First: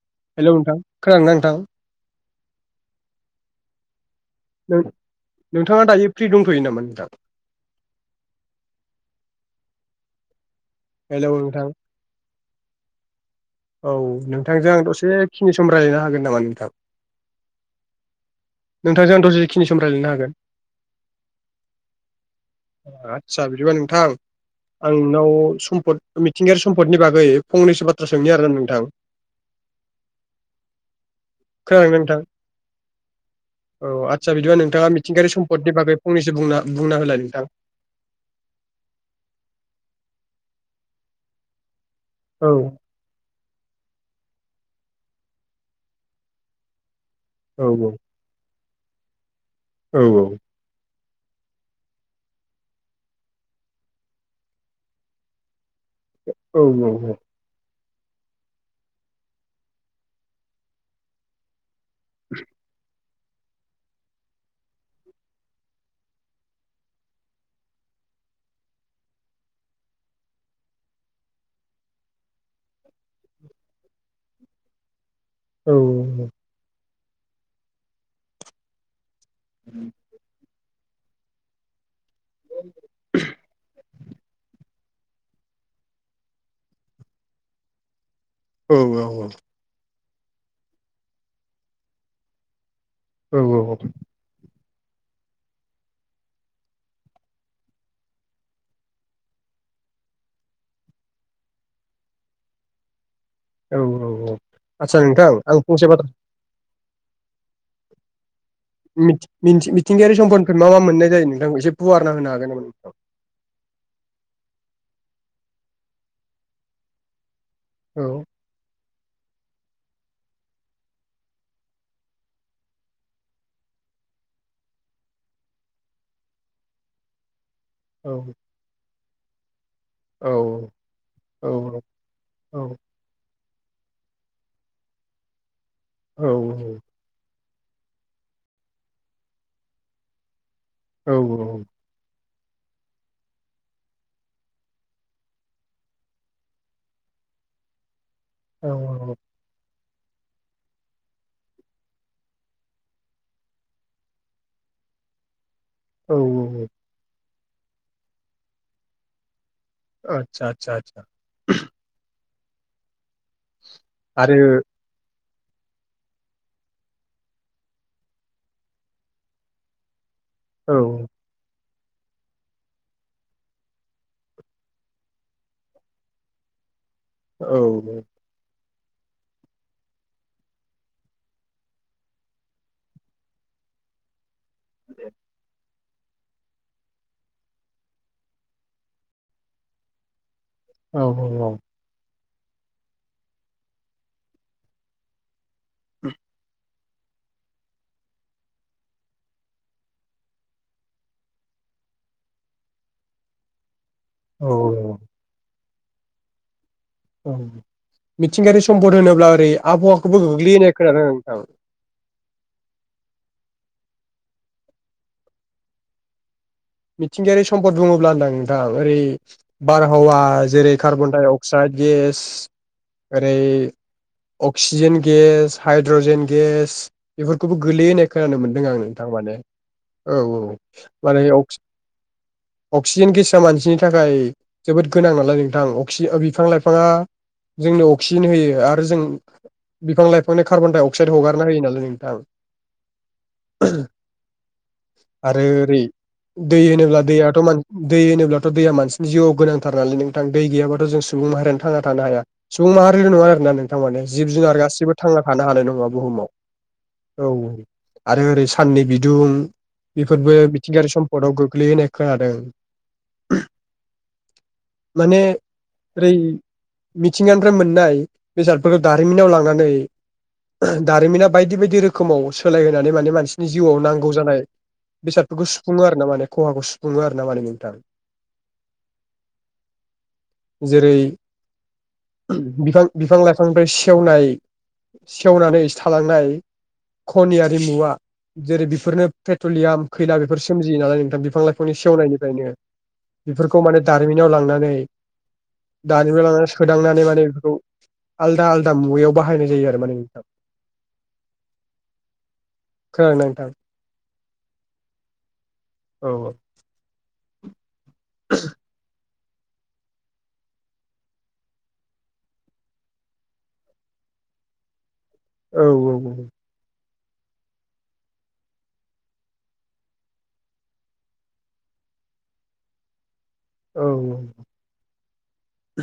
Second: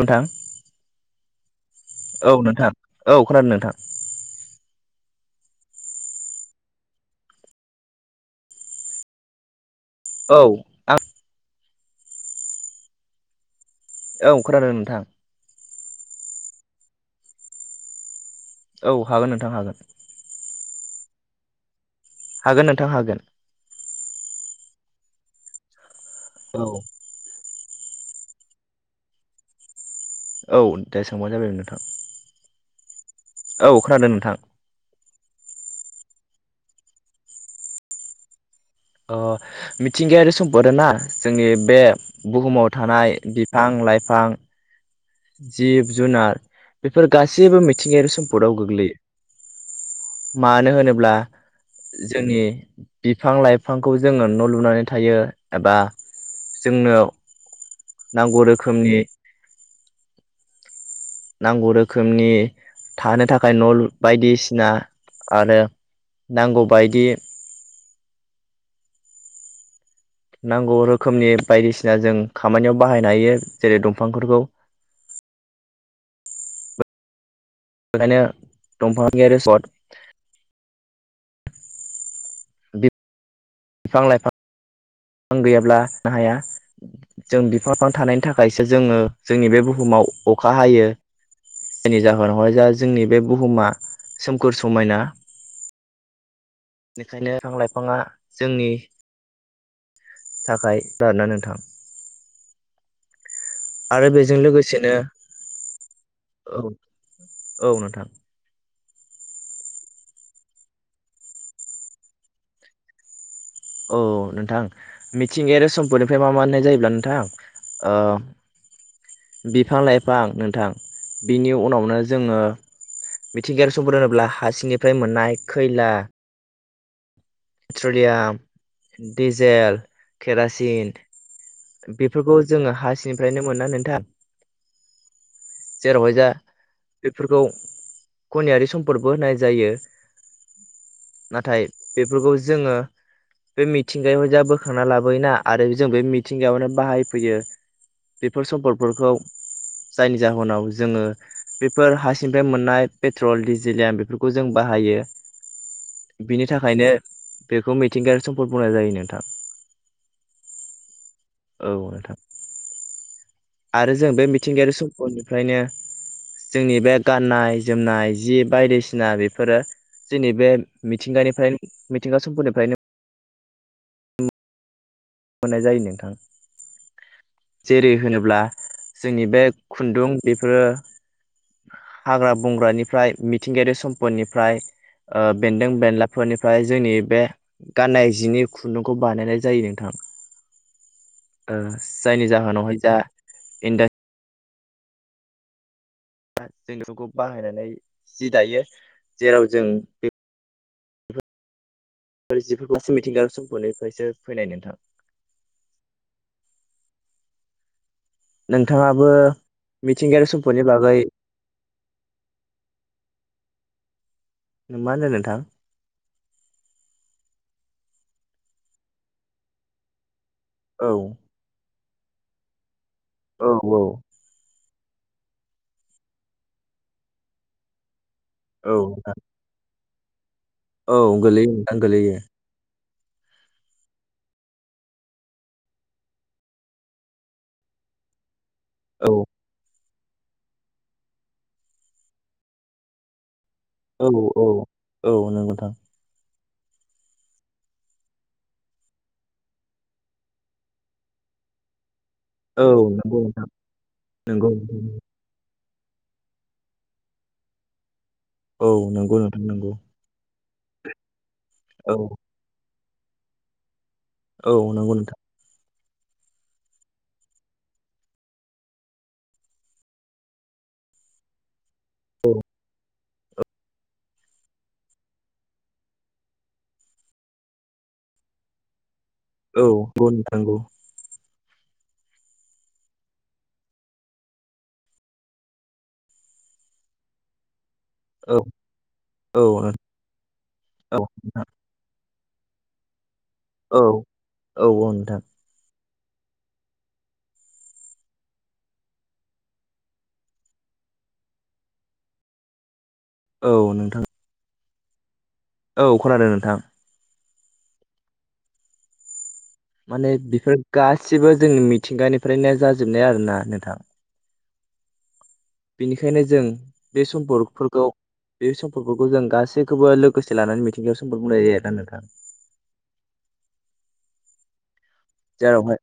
नोंथां हेलौ नोंथां खोनादोंना नोंथां औ नोंथां औ खोनादों नोंथां नोंथाङा दायो फ्रि दंथयो नामा नोंथा [inaudible] औ हेलौ नोंथां औ नोंथांजों खोनादों आं नोंथां दसे खिनि सम रायलायनो हागोन नामा नोंथां औ नोंथांजों आं हागोन नोंथां दसेखिनि हागोन सम लायलायनो हागोन हागोन नोंथां हागोन आत्सा बिदिबा नोंथां आं नोंनाव सम्पद मिथिंगायारि औ सम्पदनि बागै फंनैसो बाथ्रा सोंनि आरोना नोंथां औ दे सोंबानो जाबाय नोंथां औ खोनादों नोंथां आदसा बिदिबा नोंथाङा मिथि सिथिंगायारि सम्दनि बागै फंनैसो बुंना बुंना होलाय नोंथां अ मिथिंगायारि सम्पद आरो ना जोंनि बे औ बुहुमाव थानाय बिफां लाइफां जिब जुनार बेफोर गासैबो औ मिथिंगायारि सम्पदआव औ गोग्लैयो मानो होनोब्ला जोंनि बिफां लाइफांखौ जोङो न लुनानै थायो एबा औ जोंनो औ औ नांगौ रोखोमनि नांगौ रोखोमनि थानो थाखाय न लु बायदिसिना आरो नांगौ बायदि नांगौ रोखोमनि बायदिसिना जों खामानियाव बाहायनो हायो जेरै दंफांफोरखौ [inaudible] औ बेखायनो‌ दंफांनि आरो सर्ट [inaudible] फां गैयाब्ला हाया जों बिफां लाइफां थानायनि थाखाय थाखायसो औ जोङो जोंनि बे बुहुमाव अखा हायो जेनि जाहोनावाय जा जोंनि बे बुहुमा औ सोमखोर समायना बेनिखायनो बिफां लाइफाङा जोंनि थाखाय जादोना नोंथां औ आरो बेजों औ लोगोसेनो आदसा नोंथां आं फंसे बाथ्रा औ औ नोंथां मिथिं मिथिं मिथिंगायारि सम्पदफोर मा मा मोननाय जायो नोंथांखौ एसे फुवारना होनो हागोन नामा नोंथां औ नोंथां मिथिंगायारि सम्पनिफ्राय मा मा मोननाय जायो होमब्ला नोंथां औ ओ बिफां लाइफां नोंथां बिनि उनावनो जोङो मिथिंगायारि सम्पद होनोब्ला हासिंनिफ्राय मोननाय खैला औ पेट्रलियाम डिजेल औ केरासिन औ बेफोरखौ औ जोङो हासिंनिफ्रायनो मोनोना नोंथां जेरावहाय औ जा बेफोरखौ खनियारि सम्पदबो होनाय जायो औ नाथाय बेफोरखौ जोङो बे मिथिंगायाव जा बोखांना लाबोयोना आरो जों बे मिथिंगायावनो बाहायफैयो बेफोर औ सम्पदफोरखौ जायनि जाहोनाव जोङो बेफोर हासिंनिफ्राय मोननाय पेट्रल डिजेलय बेफोरखौ जों बाहायो बिनि औ थाखायनो बेखौ मिथिंगायारि सम्पद बुंनाय जायो नोंथां आसा आसा आसा औ नोंथां आरो जों बे मिथिंगायारि सम्पदनि फ्रायनो जोंनि बे गाननाय जोमनाय जि बायदिसिना बेफोरो जोंनि बे औ मिथिंगानिफ्राय मिथिंगा सम्पदनिफ्रायनो मोननाय जायो नोंथां औ जेरै औ होनोब्ला जोंनि बे खुन्दुं बेफोरो हाग्रा बंग्रानिफ्राय मिथिंगायारि सम्पदनिफ्राय फ्राय ओ बेन्दों बेनलाफोरनिफ्राय जोंनि बे गाननाय जिनि खुन्दुंखौ बानायनाय जायो नोंथां औ औ औ ओ जायनि जाहोनावहाय दा इनडा जों बेखौ बाहायनानै सि दायो जेराव जों बे जिफोरखौसो मिथिंगा सम्पदफोरनिफ्रायसो फैनाय नोंथां औ औ मिथिंगायारि सम्पद नोंथाङाबो होनोब्ला ओरै आबहावाखौबो मिथिंगायारि गोग्लैयो सम्पदनि होननाय बागै खोनादों नोंथां [inaudible] मा होन्दों नोंथां मिथिंगायारि सम्द बुङोब्ला होनदां नोंथां ओरै बारहावा जेरै औ कार्बन डाइ अक्साइड गेस ओरै औ अक क्सिजेन गेस हाइद्रजेन गेस बेफोरखौबो गोलैयोहोननाय खोनानो मोनदों आं नोंथां माने औ औ औ माने गोलैयो नोंथां गोलैयो अक्सिजेन गेसा मानसिनि थाखाय जोबोद गोनां नालाय नोंथां अक्सिजेनखौ बिफां लाइफाङा जोंनो अक्सिजेन होयो आरो जों औ बिफां लाइफांनि कार्बन दडाइ अक्साइद हगारना होयो नालाय नोंथां औ औ औ नंगौ आरो नोंथां ओरै दै होनोब्ला दैयाथ' दै होनोब्लाथ' दैया मानसिनि जिउआव गोनांथार नालाय नोंथां दै गैयाब्लााथ' जों सुबुं माहारियानो थांना थानो हाया औ सुबुं नंगौ माहारिल'नङा आरो ना नोंथां मानि जिब जुनार नंगौ गासिबो थांना थानो हानाय नङा बुहुमाव औ औ आरो ओरै औ साननि नंगौ बिदुं नोंथां नंगौ बेफोरबो मिथिंगायारि सम्फदआव गोग्लैयो औ होनाय खोनादों औ नंगौ नोंथां माने ओरै मिथिंगानिफ्राय मोननाय बेसादफोरखौ दारिमिनाव लांनानै दारिमिना बायदि बायदि रोखोम रोखोमाव औ सोलायहोनानै माने मानसिनि जिउआव नांगौ जानाय बेसादफोरखौ सुफुङो आरो ना माने खहाखौ सुफुङो आरो ना माने नोंथां औ बेनंगौ नंथारगौ जेरै [inaudible] बिफां बिफां लाइफांनिफ्राय सेवनाय सेवनानै थालांनाय खनियारिमुवा औ जेरै बेफोरनो औ पेट्रलियाम खैला बेफोर सोमजियो नालाय नोंथां बिफां लाइफांनि सेवनाय निफ्रायनो बेफोरखौ माने औ दारिमिनाव औ लांनानै औ नोंथां दारिमिनाव लानानै सोदांनानै माने बेफोरखौ आलदा आलदा मुवायाव बाहायनाय जायो आरो माने नोंथां [inaudible] नोंथां? औ नोंथां औ खोनादों नोंथां [unintelligible] माने बेफोर गासिबो जोंनि मिथिंगानिफ्रायनो जाजोबनाय आरोना नोंथां औ बेनिखायनो औ जों बे सम्पकफोरखौ बे सम्पफोरखौ जों गासैखौबो लोगोसे लानानै मिथिंगायारि सम्पद बुंनाय जायो आरोना नोंथां औ जेरावहाय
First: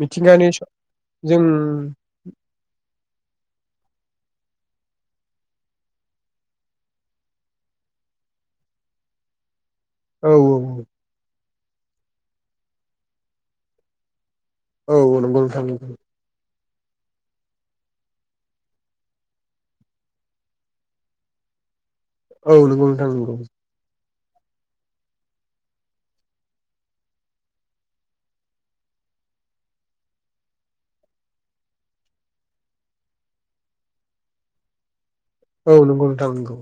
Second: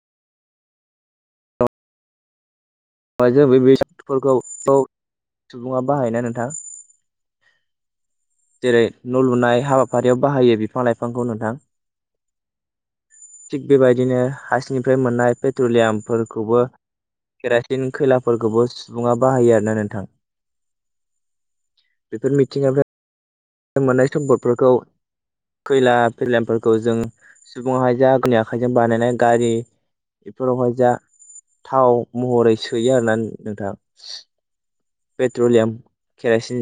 औ थिंगानि जों जों बे बेफोरखौ [unintelligible] सुबुङा बाहायना नोंथां जेरै न लुनाय हाबा बेफारियाव औ बाहायो बिफां लाइफांखौ नोंथां थिग बेबायदिनो औ हासिनिफ्राय मोननाय नंगौ नोंथां नंगौ पेट्रलियामफोरखौबो दिन खैलाफोरखौबो सुबुंङा बाहायो आरोना नोंथां बेफोर औ नंगौ मिथिंगानिफ्राय नोंथां नंगौ मोननाय सम्पदफोरखौ खैला फैलमफोरखौ जों सुबुं हाय जा आगुनि आखाइजों बानायनाय गारि बेफोरावहाय जा थाव महरै सोयो आरो ना नोंथाङा पेट्रलियाम औ नंगौ नोंथां नंगौ केरासिन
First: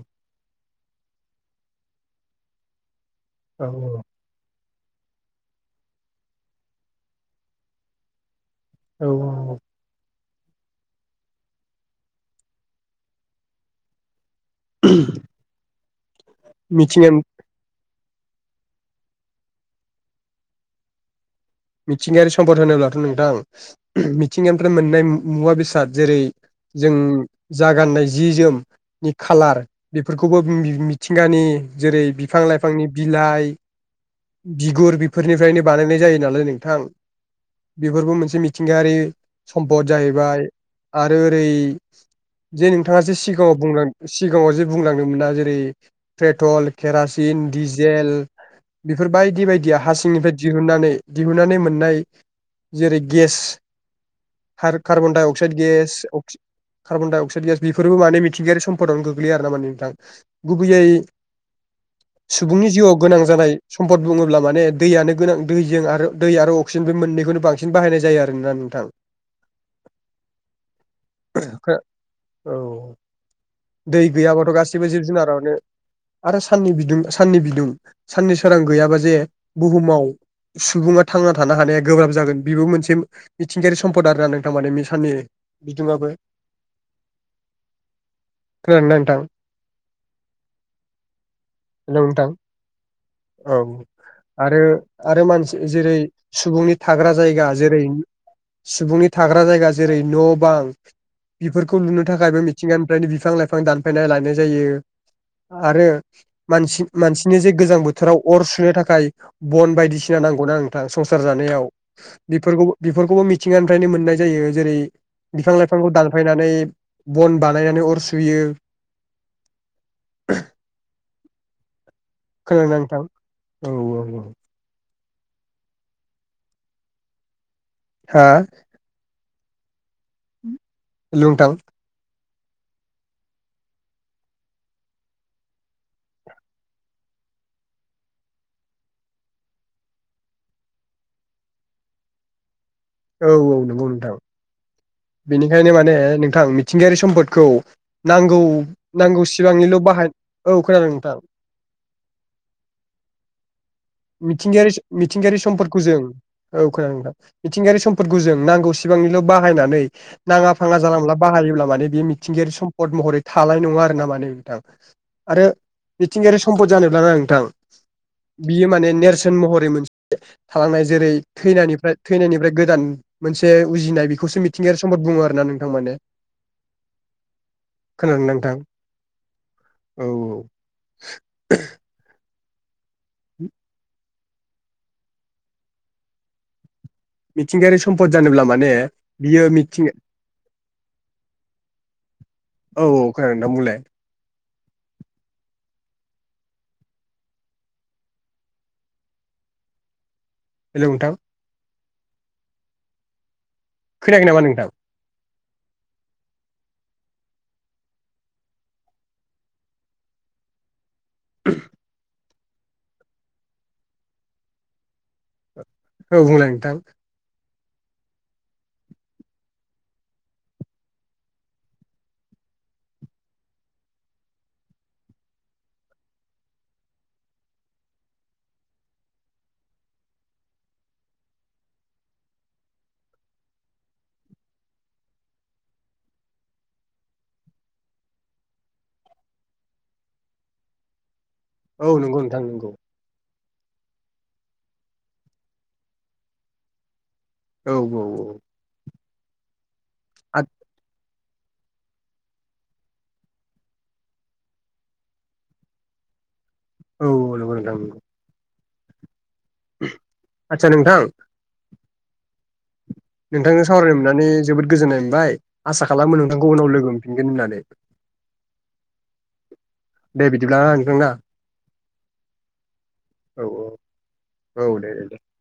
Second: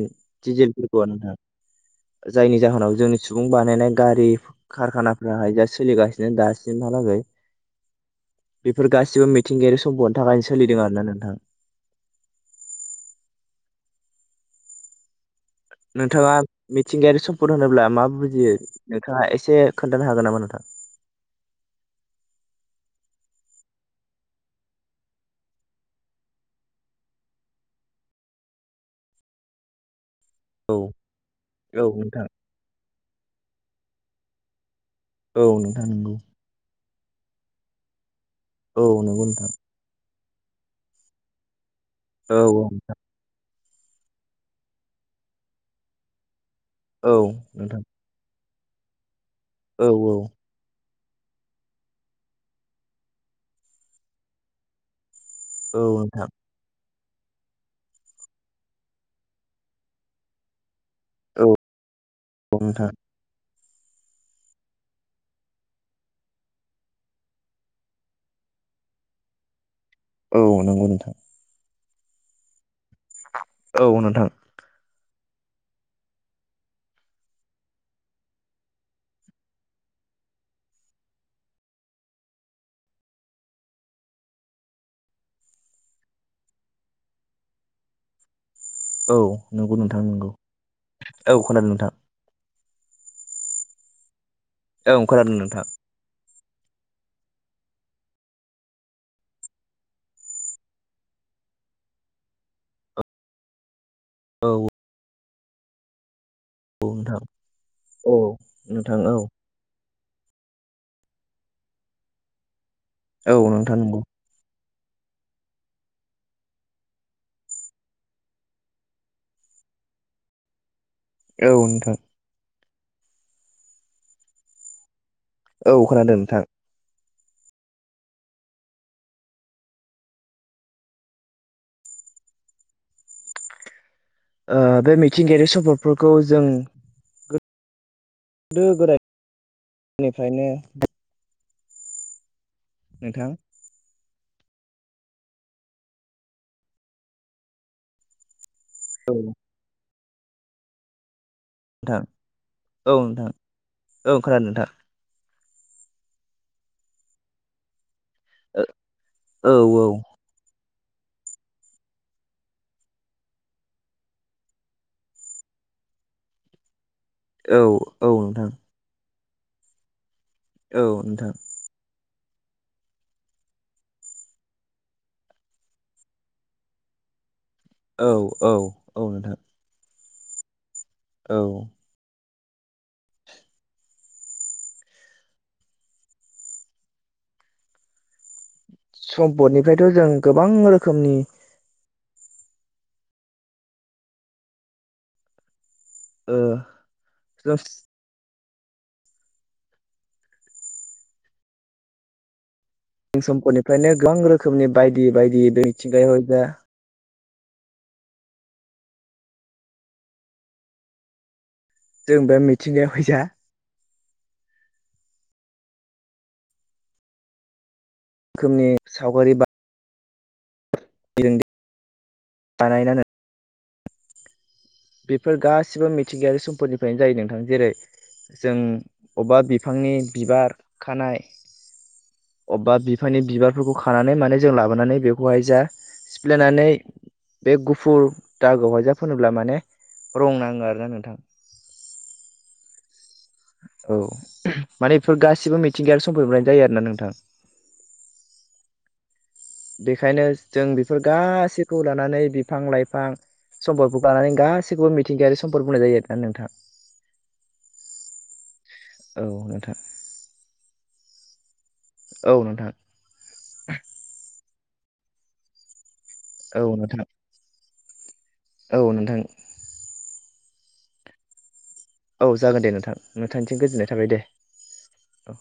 डिजेलफोरखौ नोंथाङा जायनि जाहोनाव जोंनि सुबुं औ बानायनाय गारि कारखानाफ्राहाय जा सोलिगासिनो दासिमहालागै बेफोर औ गासिबो मिथिंगायारि सम्पनि थाखायनो सोलिदों आरोना नोंथाङा [unintelligible] नोंथाङा मिथिंगा मिथिंगायारि सम्पद होनोब्ला मा बुजियो नोंथाङा एसे खोन्थानो हागोन नामा नोंथां मिथिंगायारि सम्पद होनोब्लाथ' नोंथां मिथिंगानिफ्राय मोननाय मुवा बेसाद जेरै जों जागाननाय जि जोमनि खालार बे फोरफोरखौबो औ मिथिंगानि औ जेरै नोंथां बिफां लाइफांनि बिलाइ बिगुर औ बेफोरनिफ्रायनो नोंथां बानायनाय नंगौ जायो नालाय नोंथां बेफोरबो मोनसे मोनसे औ मिथिंगायारि नंगौ नोंथां सम्पद जाहैबाय आरो ओरै औ औ जे नोंथां नोंथाङा जे सिगाङावां सिगांङाव जे बुंलांदोंमोना जेरैे पेट्रल औ केरासिन नोंथां डिजेल बेफोर बायदि बायदिया औ हासिंनिफ्राय दिहुनन्नानै दिहुननानै मोननाय जेरै गेस कार्बनडाइ अक्स अक्साइड औ गेस अ नोंथां कार्बन डाइ अक्साइड गेयास बेफोरबो माने मिथिंगायारि सम्पदावनो गोग्लैयो आरो ना मे नोंथां गुबैयै औ सुबुंनि नोंथां जिउआव गोनां जानाय सम्पद बुंङोब्ला माने दैयानो गोनां दैजों आरो दै आरो अक्सिजेन बे मोननैखौनो बांसिन बाहायनाय जायो आरोना नोंथां औ नंगौ नोंथां औ औ दै नोंथां गैयाबाथ' गाससिबो जिब जुनारनो आरो साननि बिदुं साननि बिदुं साननि सोरां गैयाबा जे बुहुमाव सुबुंङाथ थांना थानो हानाया गोब्राब जागोन बेबो मोनसे मिथिंगायारि सम्पद आरोना नों थारमाने मिसाननि बिदुङआबो [unintelligible] नोंथां औ नंगौ नोंथां नंगौ औ खोनादों नोंथां औ आरो औ आरो खोनादों मानसि नोंथां जेरै सुबुंनि थाग्रा जायगा जेरै सुबुंनि थाग्रा जायगा जेरै न' बां बेफोरखौ लुनो थाखायबो मिथिंगानिफ्रायनो बिफां लाइफां दानफायनाय लानाय औ जायो आरो मानसि औ नोंथां मानसिनो जे गोजां बोथोराव औ अर सुनो नोंथां थाखाय औ बन बायदिसिना नांगौना ना संसार जानायाव बेफोरखौ बेफोरखौबो औ नोंथां मिथिंगानिफ्रायनो नंगौ मोननाय जायो जेरै बिफां लाइफांखौ दानफायनानै बन बानायनानै अर सुयो [unintelligible] औ नोंथां खोलोंनां नोंथां औ औ औ औ खोनादों नोंथां हा हेलौ नोंथां ओ बे मिथिंगायारि स्पदफोरखौ जों गोदो गोदायनिफ्रायनो नोंथां औ औ नंगौ नोंथां बेनिखायनो माने नोंथां मिथिंगायारि सम्पदखौ नांगौ औ नांगौ सिबांनिल' बाहाय औ खोनादों नोंथां नोंथां औ नोंथां औ खोनादों नोंथां मिथिगायारि मिथिंगायारि समफोरखौ जों औ खोनथां मिथिंगायारि समफोरखौ जों नांगौ सिबांनिल' औ बाहायनानै नाङा फाङा जालांब्ला बाहायोब्ला माने बे मिथिंगायारि सम्पद महरै थानाय नङा आरो ना माने बिथां आरो मिथिंगायारि सम्पद जानोब्ल ना नोंथां औ औ नोंथां बियो माने नेरसोन सोन महरै मोनसे औ थालांनाय जेरै नोंथां थैनायनिफ्राय थैनायनिफ्राय गोदान मोनसे उजिनाय बेखौसो मिथि मि थिंगायारि सम्पद बुङो आरो ना नोंथां माने औ खोनादोंना औ नोंथां औ नोंथां औ औ औ मिथिंगायारि सम्फद जानोब्ला माने बियो मिथिं सम्पदनिफ्रायथ' जों गोबां रोखोमनि औ औ खोनादों नोंथां बुंलाय ओ जात्स हेल' नोंथां जों सम्पदनिफ्रायनो खोनायाखै गोबां नामा नोंथां रोखोमनि बायदि बायदि बे मिथिंगायाव जा जों बे मिथिंगायाव फैसा औ बुंलाय नोंथां रोखोमनि सावगारि बा बानायना बेफोर गासिबो मिथिंगायारि सम्पदफोरनिफ्रायनो जायो नोंथां जेरै जों अबेबा बिफांनि बिबार खानाय अबेबा बिफांनि बिबारफोरखौ खानानै माने जों लाबोनानै बेखौहाय जा सिफ्लेनानै बे गुफुर दागोआवहाय जा फोनोब्ला माने रं नाङो आरो ना नोंथां औ नंगौ नोंथां नंगौ औ माने बेफोर गासिबो मिथिंगायारि सम्पदनिफ्रायनो जायो आरो ना नोंथां औ औ औ बेखायनो जों बेफोर गासैखौ लानानै बिफां लाइफां सम्पदफोरखौ गानानै सासैबो मिथिंगायारि सम्पद बुंनाय जायो आरो नोंथां औ नोंगौ नोंथां नोंगौ औ नोंथां आदसा नोंथां औ नोंथां नोंथांजों सावरायनो मोननानै जोबोद गोजोननाय मोनबाय आसा खालामो नोंथांखौ औ उनाव लोगो नोंथां मोनफिनगोन होननानै औ नोंथां दे बिदिब्ला नोंथां ना औ जागोन दे नोंथां औ नोंथांनिथिं गोजोननाय थाबाय दे औ औ दे दे औ